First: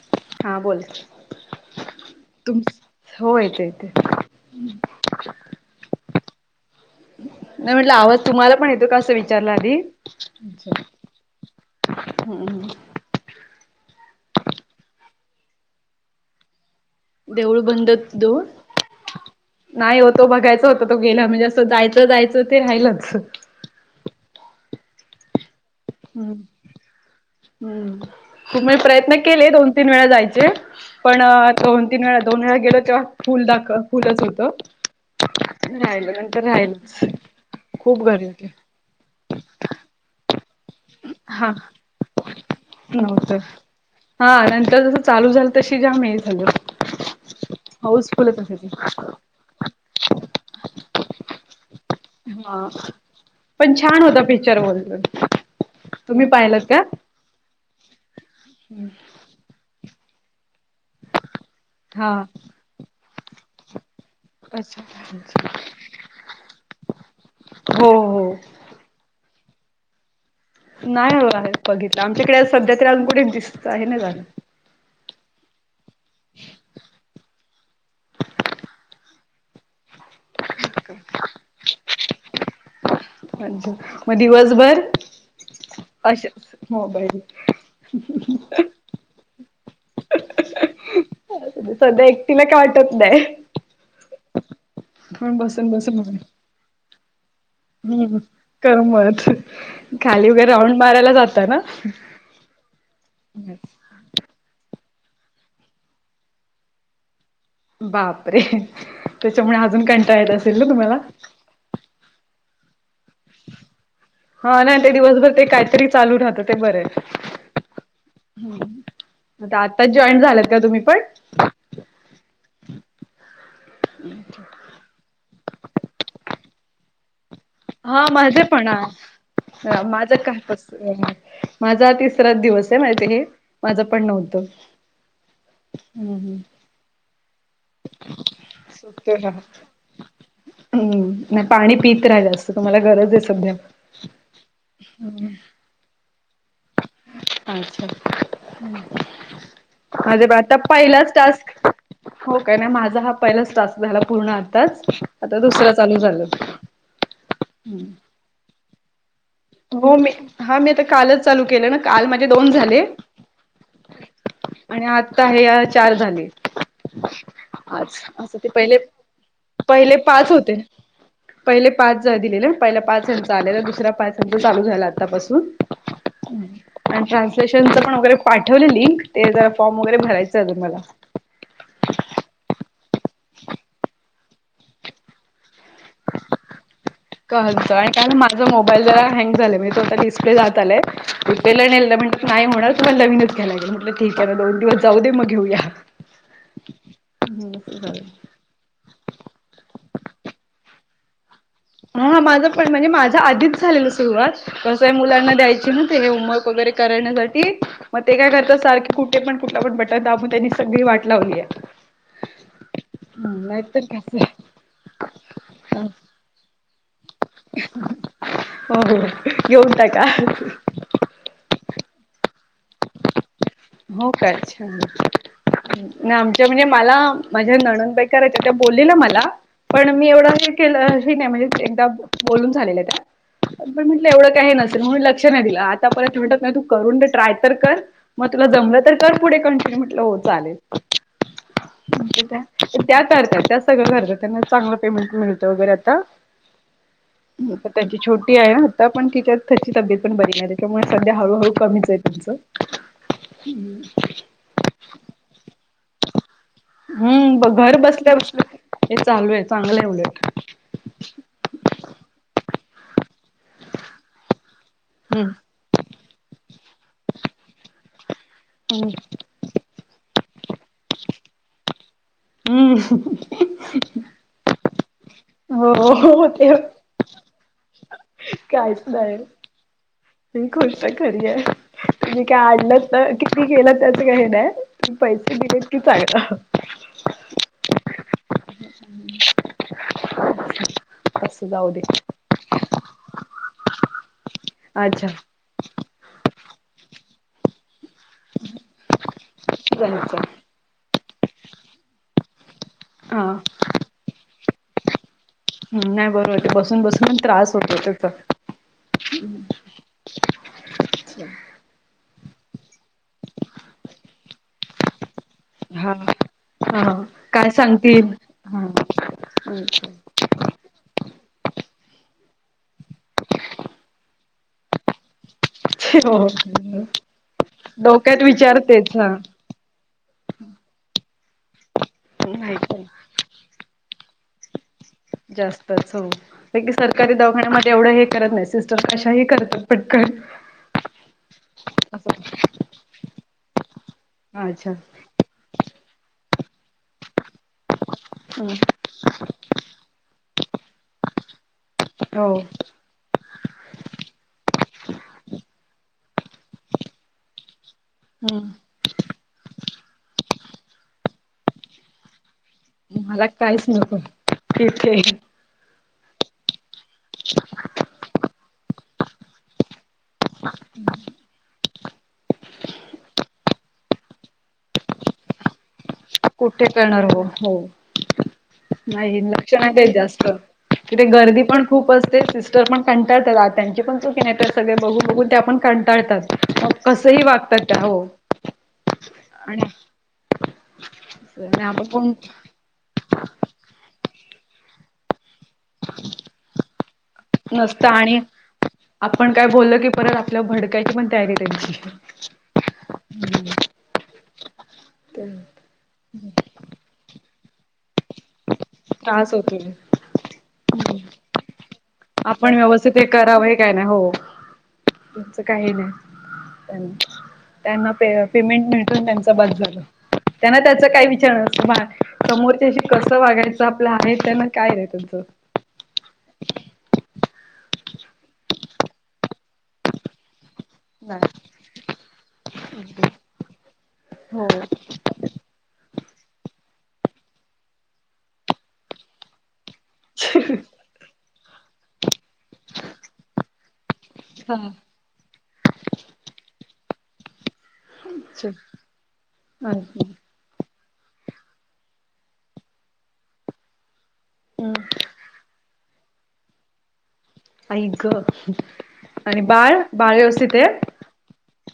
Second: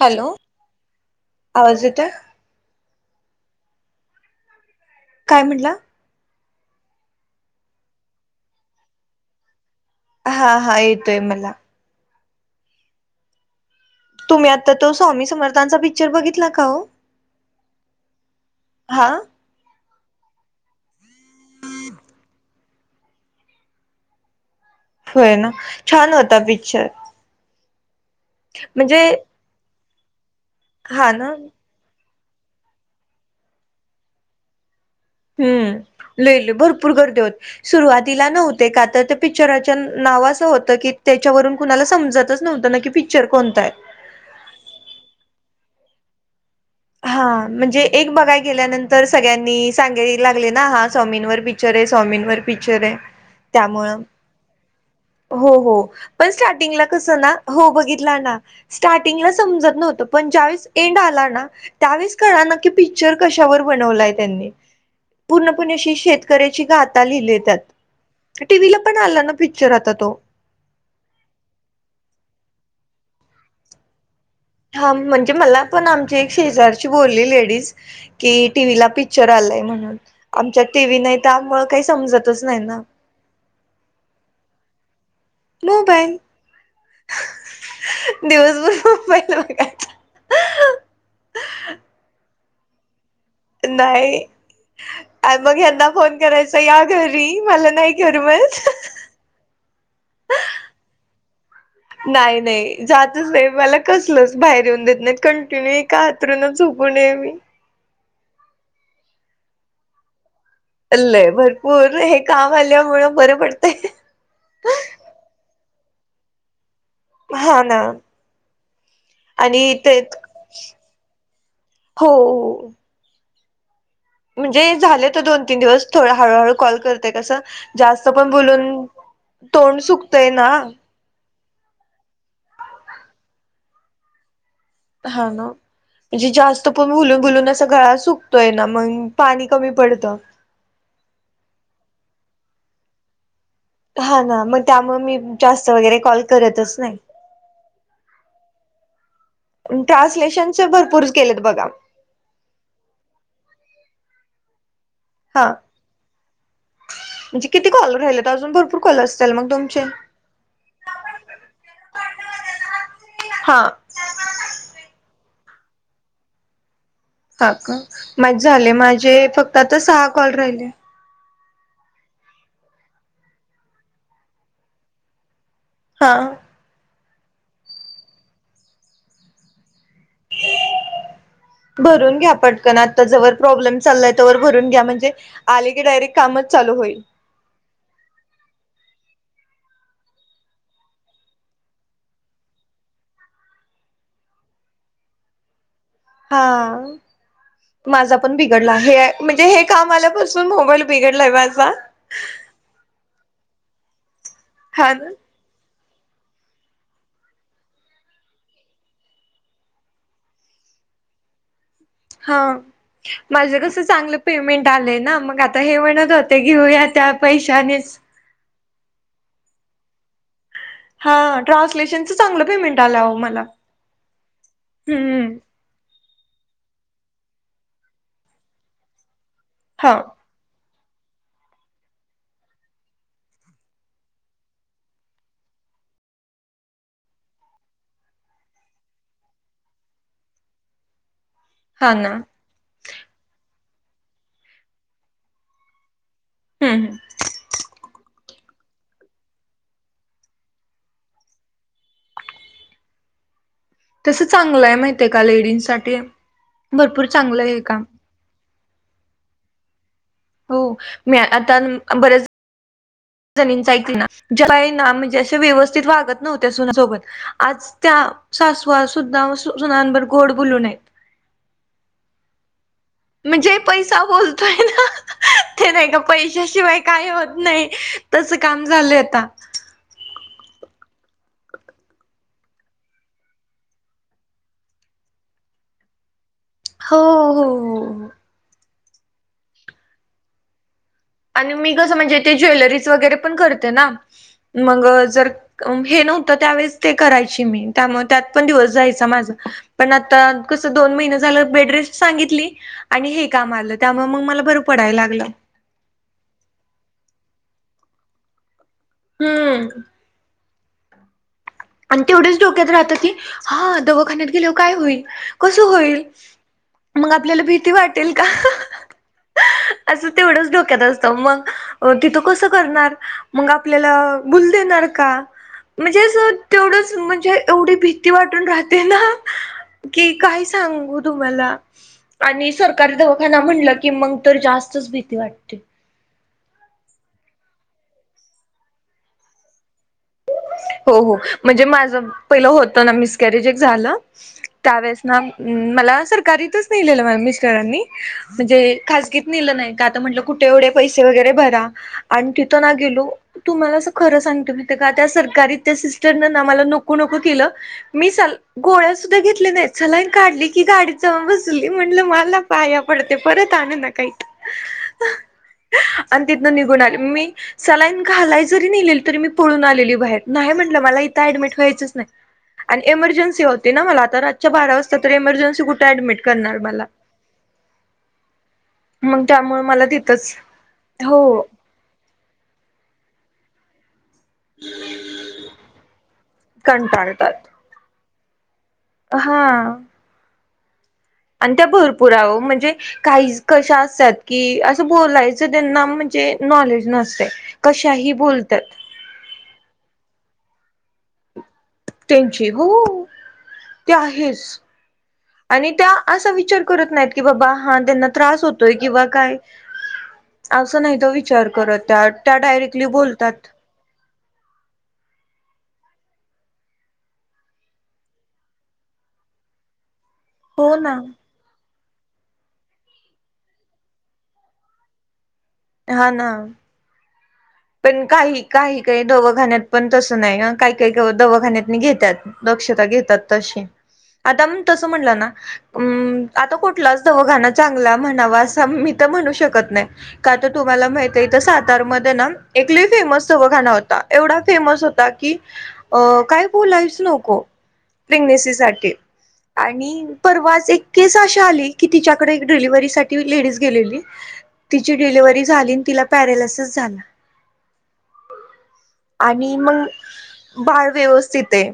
Hello हा बोल आवाज येतोय तुम हो येत येते. काय म्हटला? नाही म्हटलं आवाज तुम्हाला पण येतोय का, असं विचारलं आधी. हा हा येतोय मला. हम्म हम्म. तुम्ही आता तो स्वामी समर्थांचा पिक्चर बघितलं का हो? देऊळ बंद देऊळ हा नाही हो तो बघायच होत तो गेला म्हणजे असं जायचं जायचं ते राहिलंच. होय ना छान हम्म होता पिक्चर. हम्म मी म्हणजे प्रयत्न केले दोन तीन वेळा जायचे हा पण ना तो तीन वेळा दोन वेळा गेलो तेव्हा फुल दाखव फुलचं होतं. राहिलं हम्म लई नंतर लई भरपूर गर्दी राहिलच होते खूप सुरुवातीला गर्दी होती नव्हते का तर ते पिक्चराचा नाव असं होतं की हा त्याच्यावरून कुणाला समजतच नव्हतं ना की पिक्चर नव्हतं कोणता आहे. हा नंतर जसं चालू झालं तशी जाम हे झालं. हा म्हणजे एक हाऊसफुलच बघाय असायची गेल्यानंतर सगळ्यांनी सांगाय लागले ना हा स्वामींवर पी क्चर आहे स्वामींन वर हा पिक्चर आहे. पण त्यामुळं छान होतं पिक्चर बोल्लो. हो हो पण स्टार्टींगला कसं ना हो बघितलं ना स्टार्ट टिंगला समझत नव्हतं पण ज्यावेळेस एन्ड आला ना हा त्यावेळेस कळानं कि पी क्चर कश्यावर बनवलाय त्यांनी अच्छा. पूर्णपणे अशी शेतकऱ्याची गाथा लिहिलेत त्यात. हो हो टीव्हीला पण आला ना पिक्चर आता तो. नाही हो आहे बघितला आमच्याकडे सध्या तरी अजून कुठे दिसतं हे ना झालं. हा अं म्हणजे मला पण आमची एक शेजारची बोलली लेडीज कि टीव्हीला पिक्चर आलय म्हणून आमच्या टीव्ही नाही त्यामुळं काही समजतच नाही ना. म दिवसभर मोबाईल अशेच मोबाईल खूप ही नव्ह काय? सध्या एकटीला काटत नाय. नाही आ मंग बसून ह्यांना बसून बघ फोन करायचा या घरी मला नाही करमत. परत खाली वगैरे राऊंड मारायला जाता ना? नाय-नाय जातच नाही मला कसलच बाहेर येऊन देत नाहीत कंटिन्यू एका आतरणच झोपू नये मी. बापरे! त्याच्यामुळे अजून कंटाळा येत असेल? ना तुम्हाला? लय भरपूर हे काम आल्यामुळे बरं पडतंय हा ना ते दिवसभर ते काहीतरी चालू राहतं ते बरं हा ना आहे. आणि आताच ते जॉईन्ट झाल्यात का तुम्ही पण? हो. म्हणजे झाले तर दोन-तीन दिवस थोडा हळूहळू कॉल करते कसं हा जास्त माझे पण बोलून तोंड हा माझं सुकतय काय ना कसं माझा आज तिसरा दिवस आहे माहिती हे माझं पण नव्हतं. हा ना हम्म म्हणजे हम्म. जास्त पण बोलून बोलून असं गळा सुकतोय ना मंग सुट्टे हा. पाणी कमी पडतं. हम्म नाही पाणी पीत राहायचं तुम्हाला गरज आहे सध्या हा ना म त्यामुळे मी जास्त वगैरे कॉल करतच नाही. अच्छा. अ माझं बी आता ट्रान्सलेशनचे भरपूर पहिलाच केलेत टास्क बघा हो का, नाही माझा हा पहिलाच टास्क झाला पूर्ण आताच. आता हा. दुसरा चालू झालं. म्हणजे किती कॉल राहिल्यात? अजून भरपूर कॉल असतील मग. तुमचे हो मी हा मी ते कालच चालू केलं ना, काल माझे दोन झाले. हा आणि आत्ता हे अ चार झाले. हा का आज असं माझे तर झाले पहिले माझे फक्त आता पहिले सहा पाच कॉल होते. राहिले पहिले पाच दिलेलं पहिला पाच ह्यांचा आलेला दुसरा पाच चालू झाला आत्तापासून. हा. आणि ट्रान्सलेशनच पण वगैरे पाठवले लिंक, ते जरा फॉर्म वगैरे भरायचं अजून मला. भरून घ्या पटकन, आता जवर प्रॉब्लेम चाललाय तवर भरून घ्या म्हणजे आले की डायरेक्ट कामच चालू होईल. [unintelligible] काय काय नाही माझा मोबाईल जरा हँग झालाय. म्हणजे तो आता डिस्प्ले जात आलाय. रिपेला नेलं म्हटलं नाही [unintelligible] मग नवीनच घ्याय लागेल, म्हटलं ठीक आहे ना, दोन दिवस जाऊ दे मग घेऊया. हा. [unintelligible] माझा पण बिघडला आहे. म्हणजे हे काम आल्यापासून मोबाईल बिघडलाय माझा. हा हा माझंपण म्हणजे माझा आधीच झालेलं सुरुवात. कसंय हा ना मुलांना द्यायची ना. ते होमवर्क वगैरे करण्यासाठी. मग ते काय करतात, सारखी कुठेपण कुठलपण बटन दाबून त्यांनी सगळी वाट लावल्या. हा माझ कसं चांगलं पेमेंट आलय ना. मग आता हे आहे. म्हणत होते, घेऊया त्या पैशानेच. हो हो, घेऊन टाका. हा ट्रान्सलेशनचं चांगलं पेमेंट आलंं आओ मला. हो काय, छान. हम्म नाही आमच्या म्हणजे मला माझ्या ननंद बाई करायच्या, त्या बोललेल्या मला पण हो मी एवढं हे केलं हे नाही. म्हणजे एकदा बोलून झालेल्या त्या. पण म्हटलं एवढं काही नसेल, म्हणून लक्ष नाही दिलं. आता परत म्हटत नाही तू करून घे ट्राय तर कर. मग तुला जमलं तर कर पुढे कंटिन्यू, म्हटलं हो चालेल. हा ना म्हणजे काय? त्या करत्यात, त्या सगळं करत्यात. त्यांना चांगलं पेमेंट मिळतं वगैरे आता. हम्म हम्म. मूलपण त्यांची छोटी आहे, आता पण तिच्यात त्याची तब्येतपण बरी न्हाय. त्याच्यामुळे सध्या हळूहळू कमीच आहे [unintelligible] [unintelligible] हम्म. तस चांगलं आहे माहित आहे का, लेडीजसाठी भरपूर चांगलं हम्म हाय हे काम. [inaudible] हे चालू आहे, चांगलंय उलट. हो. मी आता बरेच जणींच ऐकणार. ज्याला हाय ना म्हणजे हम्म असे व्यवस्थित वागत नव्हत्या सुनासोबत. आज त्या सासवा हम्म सुद्धा सुनांबरोबर गोड बोलून हायत. अं. म्हणजे पैसा बोलतोय ना. ते नाही का हो ते पैशाशिवाय काय होत नाही. तसं काम काहीच झालंय नाही आता. ही गोष्ट खरी हाय. मग काढलं तर, किती केलं त्याच काही नाही. पैसे दिले की चांगलं. हो हो हो हो. असं आणि जाऊ मी दे कसं म्हणजे ते ज्वेलरचं वगैरे पण करते ना. मग अच्छा जर हे नव्हतं त्यावेेळेस ते करायची मी, त्यामुळे त्यात पण दिवस जायचा माझा. पण जायचं आता कसं दोन महिन झालं बेडरेस्ट सांगितली आणि हा हे काम आलं, त्यामुळे मग मला बर पडाय लागलं. नाही बरोबर हाय, ते बसून बसून पण त्रास होतो त्याचा. हम्म. आणि तेवढ्याच डोक्यात राहत की, हा दवाखान्यात गेल्यावर काय होईल? कसं हा होईल, हा मग आपल्याला भीती वाटेल का? हं. असं तेवढंच डोक्यात असतं मग अ तिथं कसं करणार? मग आपल्याला भूल देणार का? म्हणजे हो असं तेवढच म्हणजे एवढी भीती डोक्यात वाटून राहते विचारतेच ना हा की काय सांगू तुम्हाला आणि नाही पण सरकारी दवाखाना म्हटलं की मग तर जास्तच [unintelligible] जास्त. हो एक वेळेस सरकारी दवाखान्यामध्ये एवढं हे करत नाही, सिस्टर कशाही करतात पटकन. हो हो म्हणजे माझ असं पहिलं होत ना, मिसकॅरेज एक झालं. अच्छा त्यावेळेस ना मला सरकारीतच नेलेलं माझ्या मिस्टरांनी, हम्म म्हणजे खाजगीत नेलं नाही. का तर म्हंटलं कुठे एवढे पैसे वगैरे भरा हो आणि तिथं ना गेलो तुम्हाला असं खरं सांगते. मग का त्या सरकारीत त्या सिस्टरनं ना, मला नको नको केलं. मी सल हम्म गोळ्या सुद्धा घेतल्या नाहीत. सलाईन काढली की गाडीत जाऊन बसली. म्हणलं मला पाया पडते, मला परत काहीच आणू नको नका इथं. तिथे आणि तिथनं निघून आले. मी सलाईन घालाय जरी मेलेला, तरी मी पळून आलेली. मी बाहेर नाही म्हटलं, मला इथ ऍडमिट व्हायचच नाही. आणि एमर्जन्सी होती ना मला, आता रातच्या बारा वाजता तर इमर्जन्सी कुठे ऍडमिट कुठे करणार हो, हो. नाही मग लक्ष त्यामुळे नाही मला देत जास्त. तिथंच तिथे हो गर्दी पण खूप असते, सिस्टरपण कंटाळतात. त्यांचीपण खूप नाहीतर सगळे बघून बघून ते आपण कंटाळतात. मग कसंही कंटाळतात वागत्यात त्या हो. आणि हा. आणि त्या आपण कोण भरपूर आओ म्हणजे काहीच कशा असतात की, असं बोलायचं त्यांना म्हणजे नॉलेज नसतंय. नसतं आणि आपण काय बोललं की परत आपल्यावर भडकायची पण तयारी त्यांची. त्यांची हो, ते आहेच. त्रास आणि त्या असा विचार करत नाहीत, की बाबा हा त्यांना त्रास हो तोय किंवा काय होतोय. असं नाहीत ओ विचार करत त्यात. आपण व्यवस्थित हे करावं, हे काय नाही. हो तुमचं काही नाही. त्यांन त्यांना पेमेंट मिळतो ना त्यांचा बास झालं. त्यांना हो त्याचं ना काय विचार नसतं. मा समोरच्याशी कसं वागायचं? आपलं हाय त्यांना काय नाय तुमचं. हा ना. पण काही काही काही दवखाण्यात पण तसं नाही ना. काही काही नाही दवाखान्यातनी घेत्यात, दक्षता घेतात तशी. आता हो मग तसं म्हटलं ना अं आता कुठलाच दवाखाना चांगला म्हणावा, असा मी तर म्हणू शकत नाही. का तर तुम्हाला माहित आहे, सातारमध्ये ना एक लय फेमस दवाखाना होता. एवढा हा फेमस होता की, अ काय बोलायच नको. चल. प्रेग्नेसीसाठी आणि हम्म परवाच एक केस अशी आली, की तिच्याकडे एक डिलिव्हरीसाठी लेडीज गेलेली. तिची डिलिव्ही झाली आणि तिला पॅरलसिस झाला. आई ग आणि बाळ, बाळ व्यवस्थित आहे? बाळ व्यवस्थित आहे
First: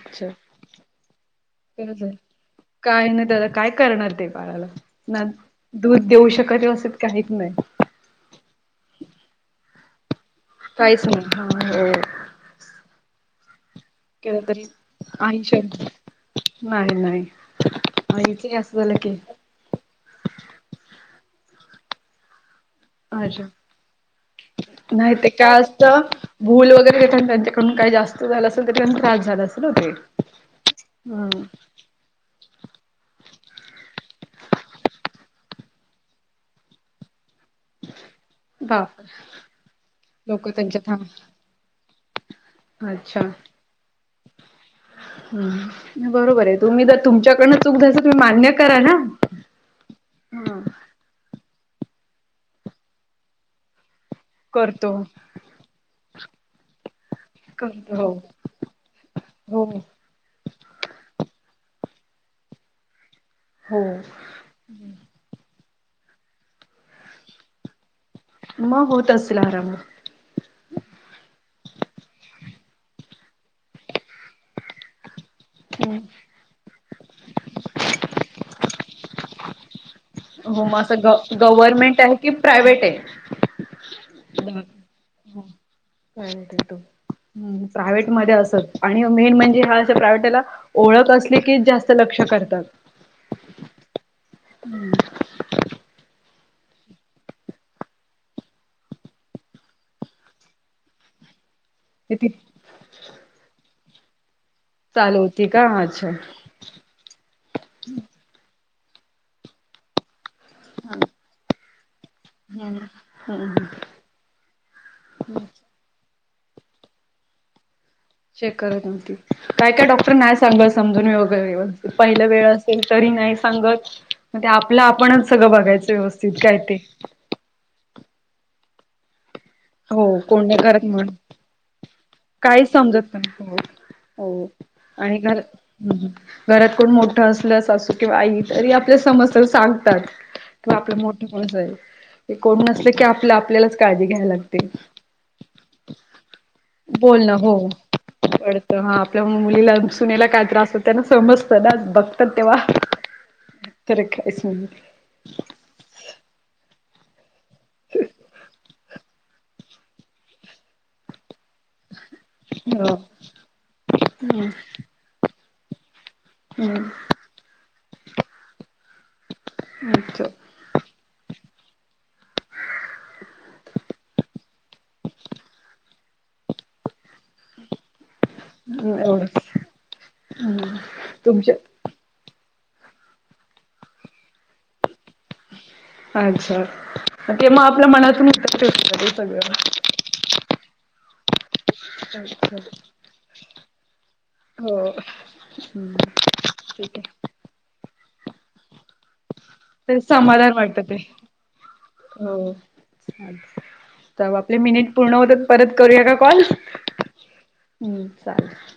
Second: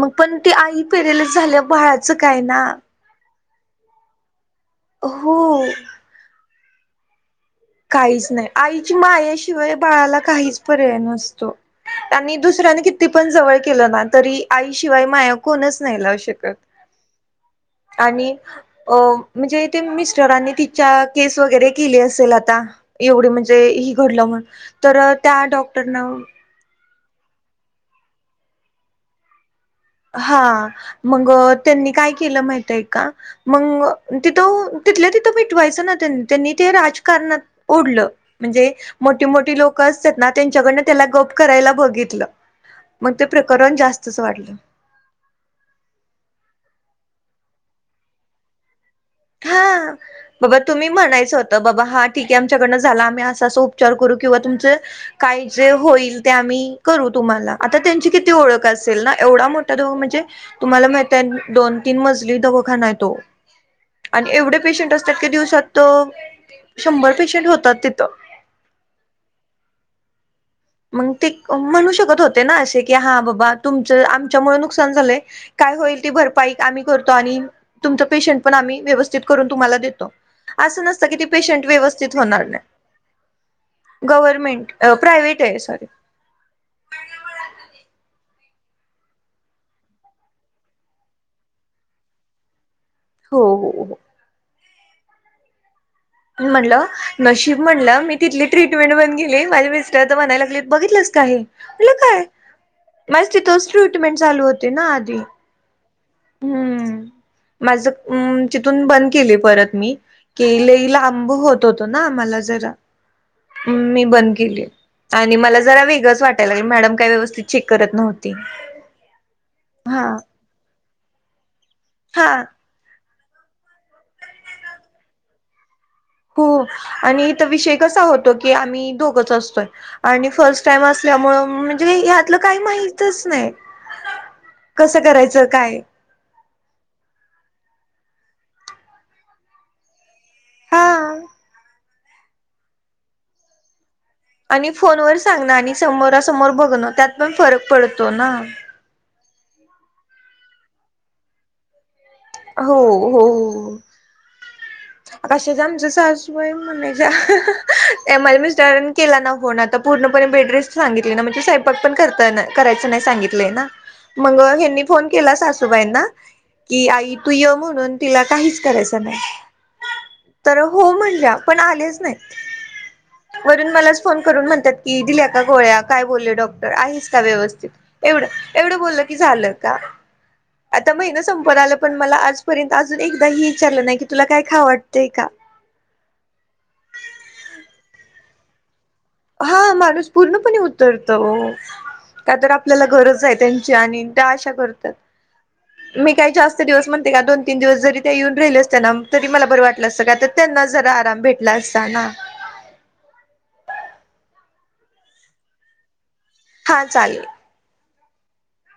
मग अच्छा पण ती आई पॅरालिसिस झाल्याव खरंच आहे. बाळाचं काय ना. काय नाही त्याला, काय करणार ते बाळाला? ना हो दूध देऊ शकत व्यवस्थित काहीच नाही. काहीच नाही, आईची मायाशिवाय बाळाला काहीच पर्याय नाही नसतो. हा आणि दुसऱ्यानी कितीपण जवळ केलं ना, तरी आई शिवाय माया आई कोणच शब्द नाही लावू शकत. नाही नाही. आणि आईचे असं झालं अ की म्हणजे ते मिस्टरांनी तिच्या केस वगैरे केली असेल आता? एवढं अच्छा म्हणजे ही घडलं म्हण, तर नाही ते त्या काय असतं डॉक्टरनं भूल वगैरे देताना त्यांच्याकडून काही जास्त झालं असेल, तर त्यांना त्रास झाला असेल ना ते. हा मग हम्म त्यांनी काय केलं माहितय काय? मग तिथं तिथल्या तिथं मिटवायचं ना, त्यांनी त्यांनी ते राजकारणात उडलं म्हणजे बाप मोठी-मोठी लोक असतात ना लोक त्यांच्याकडनं त्यांच्यात त्याला हा गप करायला बघितलं. मग अच्छा ते प्रकरण जास्तच वाढलं. बरोबर आहे तुम्ही तुमच्याकडनं दर चुक झायस तुम्ही मान्य करा ना. हा बाबा हा तुम्ही म्हणायचं होतं बाबा हा ठीक आहे आमच्याकडनं झाला आम्ही असा सो उपचार करू किंवा तुमचं करतो काय जे होईल ते आम्ही करू तुम्हाला आता करतो त्यांची किती हो ओळख असेल ना एवढा मो ता हो. दो म्हणजे तुम्हाला माहितय दोन तीन मजली दवखाना हाय तो. हो. आणि एवढे पेशंट असतात की दिवसात तो शंभर पेशंट होतात तिथं. म होत असेल आरामात. मग ते म्हणू शकत होते ना अशे की हा बाबा तुमचं आमच्यामुळे नुकसान झालंय. काय होईल ती आरामात भरपाई आम्ही करतो आणि तुमचं पेशंट पण आम्ही व्यवस्थित करून तुम्हाला देतो. हो मग असं नसतं की ती ग पेशंट गव्हर्मेंट आहे व्यवस्थित की होणार नाही. प्रायव्हेट आहे गवर्नमेंट प्राइवेट आहे सॉरी. [inaudible] प्रायव्हेट मध्ये असच आणि मेन म्हणजे ह्या प्रायव्हेटला ओळख असली की जास्त लक्ष करतात. हो हो हो. हम्म. म्हणलं नशीब म्हणलं मी तीथली ट्रीटमेंट बंद केली माझे मिस्टर तर म्हणाय लागले बघितलंस का हे मला काय ती माझं तिथच ट्रीटमेंट चालू होत चालू होती का माच्छ? हम्म माझं अम तिथून बंद केले परत मी की लई ला बघू होत होतो ना मला जरा हम्म मी बंद केली आणि मला जरा वेगळच वाटय लागलं मॅडम काय व्यवस्थित चेक करत नव्ह चेक करत नव्हती काय काय डॉक्टर नाही सांगा समजून वगैरे पहिला हा. वेळस तेन तरी नाही सांगत म ते आपलं आपणच सगळं बघायच व्यवस्थ हो आणि इथं विषय कसा होतो की आम्ही दोघच असतोय. हो आणि कोण नाही फर्स्ट टाईम करत म्हणून असल्यामुळे म्हणजे काही या काही समजत पण हो हो कसं आणि करायचं काय घरं घरात कोण मोठं असलं सासू किंवा आई तरी आपल्या समस्या सांगतात. किंवा हा आपलं मोठे होऊन जाईल कोण ते नसले की आपल्या आपल्यालाच काळजी घ्यायला लाग आणि फोन वर सांगण आणि समोरासमोर बघणं त्यात पण फरक पडतो ना. तर हा आपल्या मुलीला सुनेला काय त्रास होत त्यांना समजतं ना बघ पण तेव्हा. हो [unintelligible] [unintelligible] आमचे सासू बाई म्हणच्या ए माझ्या मिस्टरानी केला ना फोन आता पूर्णपणे बेडरेस्ट सांगितली ना म्हणे सा पण करता ना करायच हो नाही सांगितलं ना मग ह्यांनी फोन केला सासूबाईंना कि हम्म आई तू ये म्हणून तिला काहीच करायच नाय. अच्छा तर हो म्हणल्या पण आलेच नाहीत. वरून मलाच फोन करून म्हणतात की दिल्या का गोळ्या काय बोलले डॉक् आहेस का व्यवस्थित एवढं एवढं बोललं की एवढंच झालं का? आता महिना तुमच्या संपत आला पण मला आजपर्यंत अजून एकदा ह विचारलं नाही की तुला काय खा वाटतंय का. अच्छा ते मग आपल्या मनातून. [unintelligible] हा माणूस पूर्णपणे उतरतो. काय तर आपल्याला गरज आहे त्यांची आणि त्या अशा करतात. हो. हम्म मी काही जास्त दिवस ठीक आहे म्हणते का दोन तीन दिवस जरी त्या येऊन राहिले असते ना तरी मला बरं वाटलं तर असतं, का आता समाधान त्यांनाच वाटत जरा ते. आराम भेटला असता ना. हो तर मग आपले मिनिट पूर्ण होतात, परत करूया का कॉल? हा चालेल. हम्म चालेल.